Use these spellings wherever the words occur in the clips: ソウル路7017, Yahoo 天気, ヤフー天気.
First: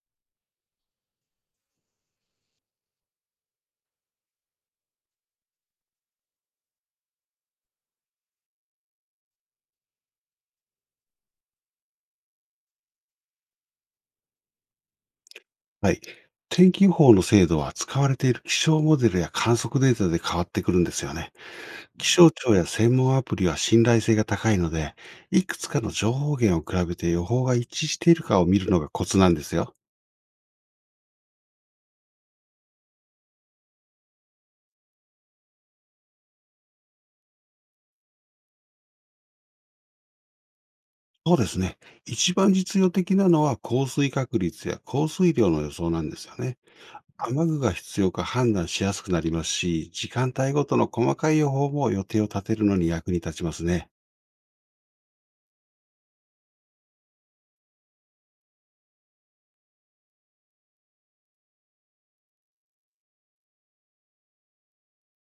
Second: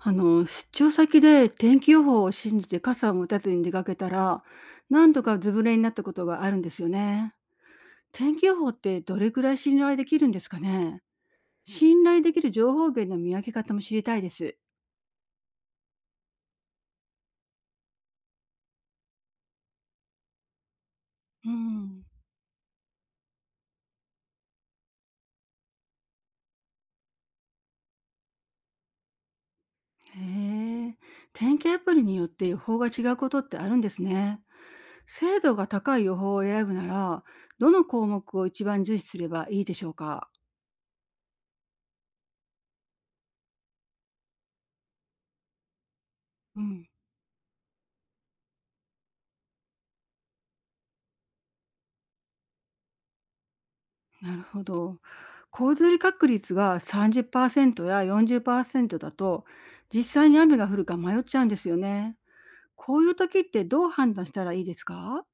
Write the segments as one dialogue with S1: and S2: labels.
S1: 出張先で天気予報を信じて傘を持たずに出かけたら、何度かズブレになったことがあるんですよね。天気予報ってどれくらい信頼できるんですかね？信頼できる情報源の見分け方も知りたいです。
S2: はい。天気予報の精度は使われている気象モデルや観測データで変わってくるんですよね。
S1: うん。
S2: 気象庁や専門アプリは信頼性が高いので、いくつかの情報源を比べて予報が一致しているかを見るのがコツなんですよ。
S1: へえ。天気アプリによって予報が違うことってあるんですね。精度が高い予報を選ぶなら、どの項目を一番重視すればいいでしょうか？
S2: そうですね。一番実用的なのは降水確率や降水量の予想なんですよね。
S1: うん。
S2: 雨具が必要か判断しやすくなりますし、時間帯ごとの細かい予報も予定を立てるのに役に立ちますね。
S1: なるほど。洪水確率が30%や40%だと、実際に雨が降るか迷っちゃうんですよね。こういう時ってどう判断したらいいですか？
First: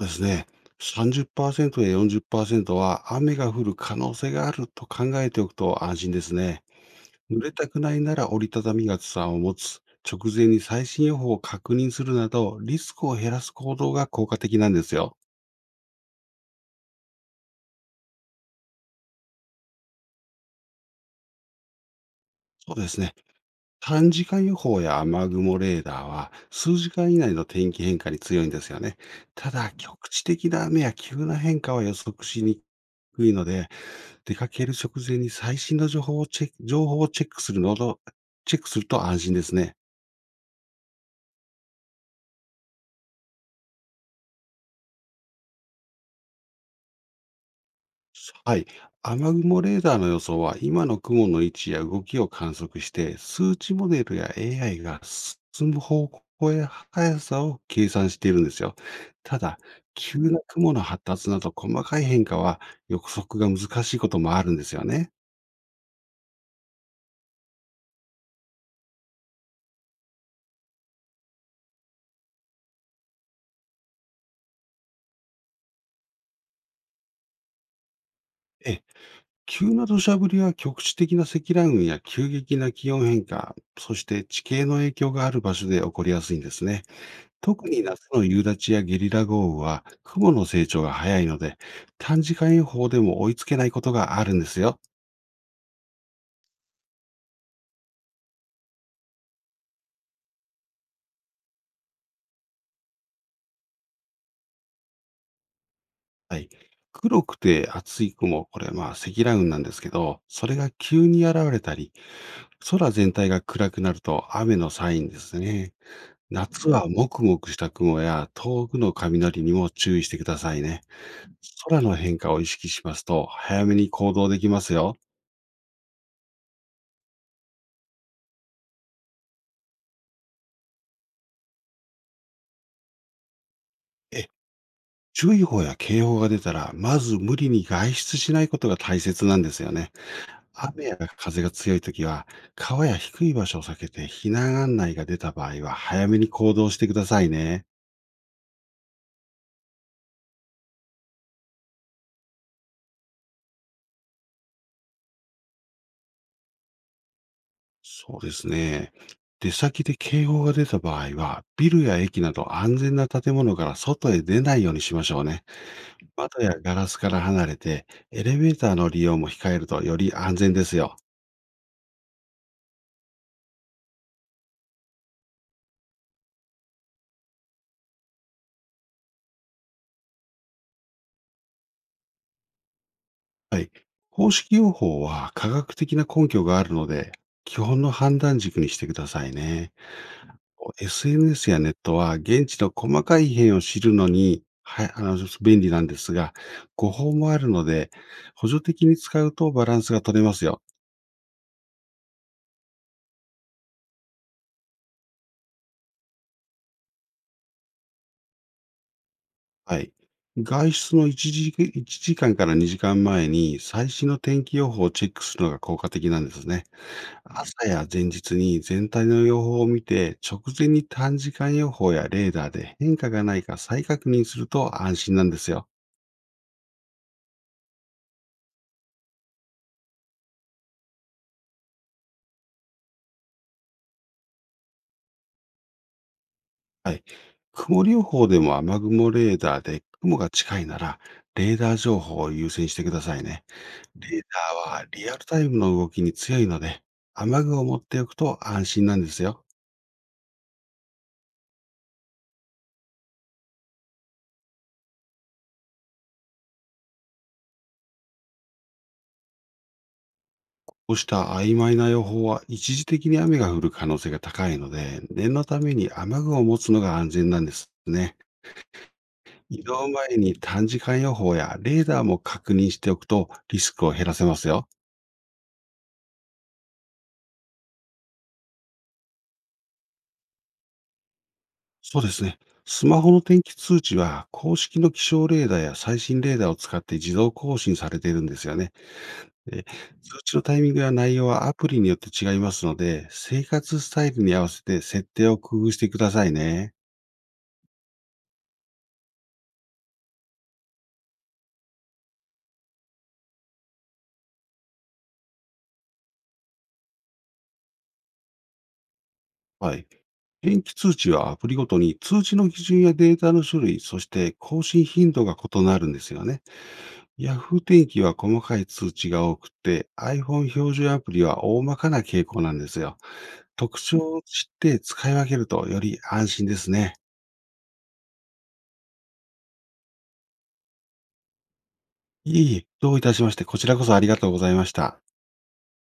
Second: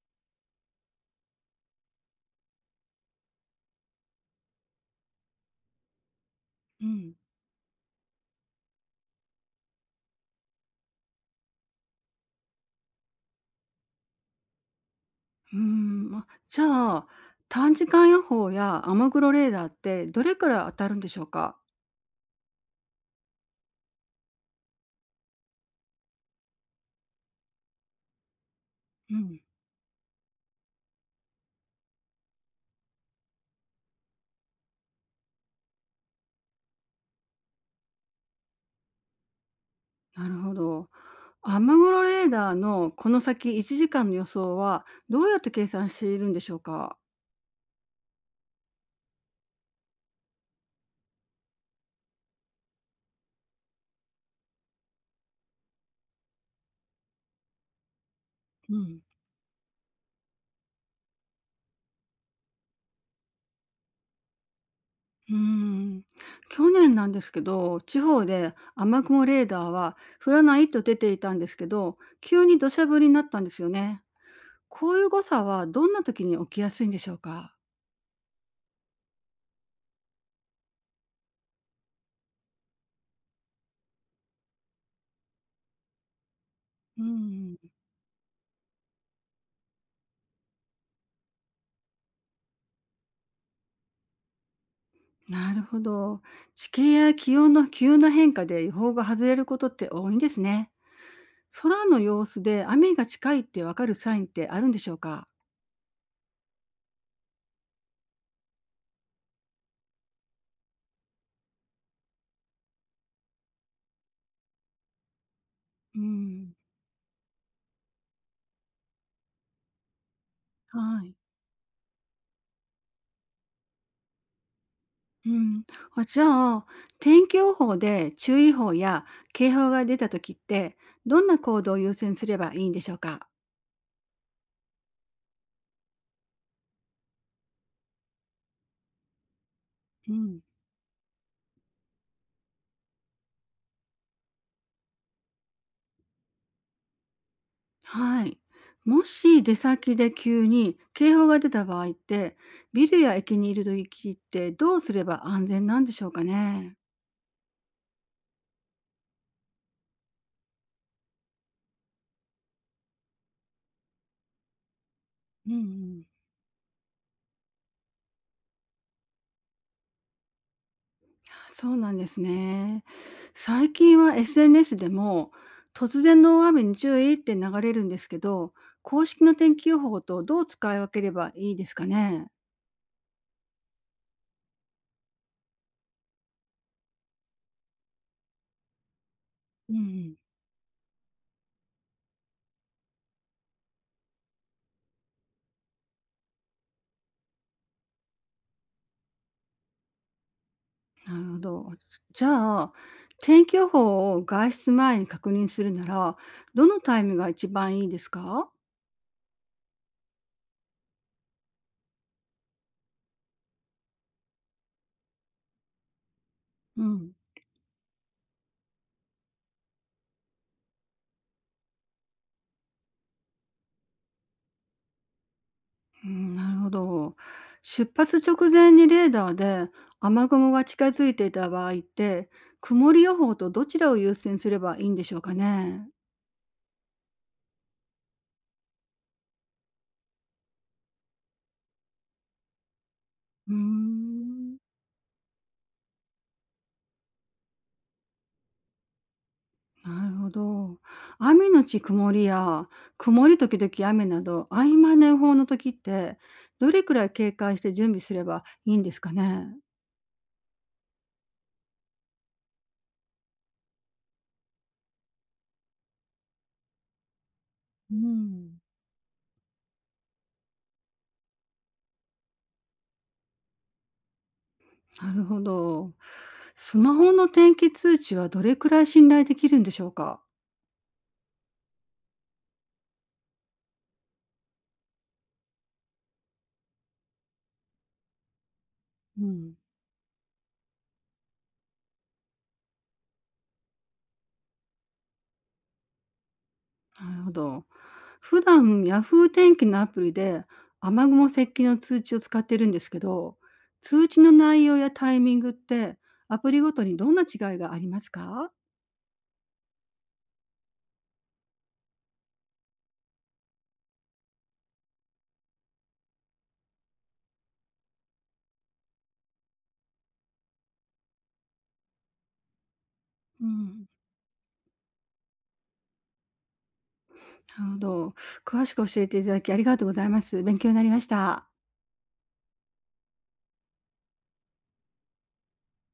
S2: そうですね。30%や40%は雨が降る可能性があると考えておくと安心ですね。
S1: うん。
S2: 濡れたくないなら折りたたみ傘を持つ、直前に最新予報を確認するなど、リスクを減らす行動が効果的なんですよ。
S1: うーん、じゃあ、短時間予報や雨雲レーダーってどれくらい当たるんでしょうか？
S2: そうですね。短時間予報や雨雲レーダーは数時間以内の天気変化に強いんですよね。
S1: うん。
S2: ただ、局地的な雨や急な変化は予測しにくいので、出かける直前に最新の情報をチェックすると安心ですね。
S1: なるほど。雨雲レーダーのこの先1時間の予想はどうやって計算しているんでしょうか？
S2: はい。雨雲レーダーの予想は、今の雲の位置や動きを観測して、数値モデルや AI が進む方向や速さを計算しているんです
S1: う
S2: よ。
S1: ん。
S2: ただ、急な雲の発達など細かい変化は予測が難しいこともあるんですよね。
S1: うーん、去年なんですけど、地方で雨雲レーダーは降らないと出ていたんですけど、急に土砂降りになったんですよね。こういう誤差はどんな時に起きやすいんでしょうか？
S2: ええ。急な土砂降りは局地的な積乱雲や急激な気温変化、そして地形の影響がある場所で起こりやすいんですね。
S1: うん。
S2: 特に夏の夕立やゲリラ豪雨は雲の成長が早いので、短時間予報でも追いつけないことがあるんですよ。
S1: なるほど。地形や気温の急な変化で予報が外れることって多いんですね。空の様子で雨が近いってわかるサインってあるんでしょうか？
S2: はい。黒くて厚い雲、これまあ積乱雲なんですけど、それが急に現れたり、空全体が暗くなると雨のサインですね。
S1: うん。
S2: 夏はもくもくした雲や遠くの雷にも注意してください
S1: は
S2: ね。
S1: い。
S2: 空の変化を意識しますと、早めに行動できますよ。
S1: うん。じゃあ天気予報で注意報や警報が出た時ってどんな行動を優先すればいいんでしょうか？
S2: え、注意報や警報が出たら、まず無理に外出しないことが大切なんですよね。
S1: うん。
S2: 雨や風が強いときは、川や低い場所を避けて、避難案内が出た場合は、早めに行動してくださいね。
S1: はい。もし出先で急に警報が出た場合ってビルや駅にいる時ってどうすれば安全なんでしょうかね？
S2: そうですね。出先で警報が出た場合は、ビルや駅など安全な建物から外へ出ないようにしましょうね。
S1: うん、うん。
S2: 窓やガラスから離れて、エレベーターの利用も控えるとより安全ですよ。
S1: そうなんですね。最近は SNS でも突然の大雨に注意って流れるんですけど、公式の天気予報とどう使い分ければいいですかね？
S2: はい。公式用法は科学的な根拠があるので、基本の判断軸にしてください
S1: う
S2: ね。
S1: ん。
S2: SNS やネットは現地の細かい異変を知るのに、はい、便利なんですが、誤報もあるので、補助的に使うとバランスが取れますよ。
S1: なるほど。じゃあ、天気予報を外出前に確認するなら、どのタイムが一番いいですか？
S2: はい。外出の1時間から2時間前に最新の天気予報をチェックするのが効果的なんですね。
S1: うん。
S2: 朝や前日に全体の予報を見て、直前に短時間予報やレーダーで変化がないか再確認すると安心なんですよ。
S1: うん、なるほど。出発直前にレーダーで雨雲が近づいていた場合って、曇り予報とどちらを優先すればいいんでしょうかね？
S2: はい。曇り予報でも雨雲レーダーで雲が近いなら、レーダー情報を優先してくださいね。
S1: うー
S2: レー
S1: ん。
S2: ダーはリアルタイムの動きに強いので、雨具を持っておくと安心なんですよ。
S1: なるほど。雨のち曇りや、曇り時々雨など、曖間の予報の時って、どれくらい警戒して準備すればいいんですかね？
S2: こうした曖昧な予報は一時的に雨が降る可能性が高いので、念のために雨具を持つのが安全なんです
S1: う
S2: ね。
S1: ん。
S2: 移動前に短時間予報やレーダーも確認しておくとリスクを減らせますよ。
S1: なるほど。スマホの天気通知はどれくらい信頼できるんでしょうか？
S2: そうですね。スマホの天気通知は公式の気象レーダーや最新レーダーを使って自動更新されているんですよね。
S1: うん。
S2: で、通知のタイミングや内容はアプリによって違いますので、生活スタイルに合わせて設定を工夫してくださいね。
S1: なるほど。普段ヤフー天気のアプリで雨雲接近の通知を使ってるんですけど、通知の内容やタイミングってアプリごとにどんな違いがありますか？
S2: はい。天気通知はアプリごとに通知の基準やデータの種類、そして更新頻度が異なるんですよね。Yahoo 天気は細かい通知が多くて、iPhone 標準アプリは大まかな傾向なんですよ。
S1: う
S2: 特
S1: ん。
S2: 徴を知って使い分けるとより安心ですね。
S1: なるほど。詳しく教えていただきありがとうございます。勉強になりました。
S2: いえいえ、どういたしまして、こちらこそありがとうございました。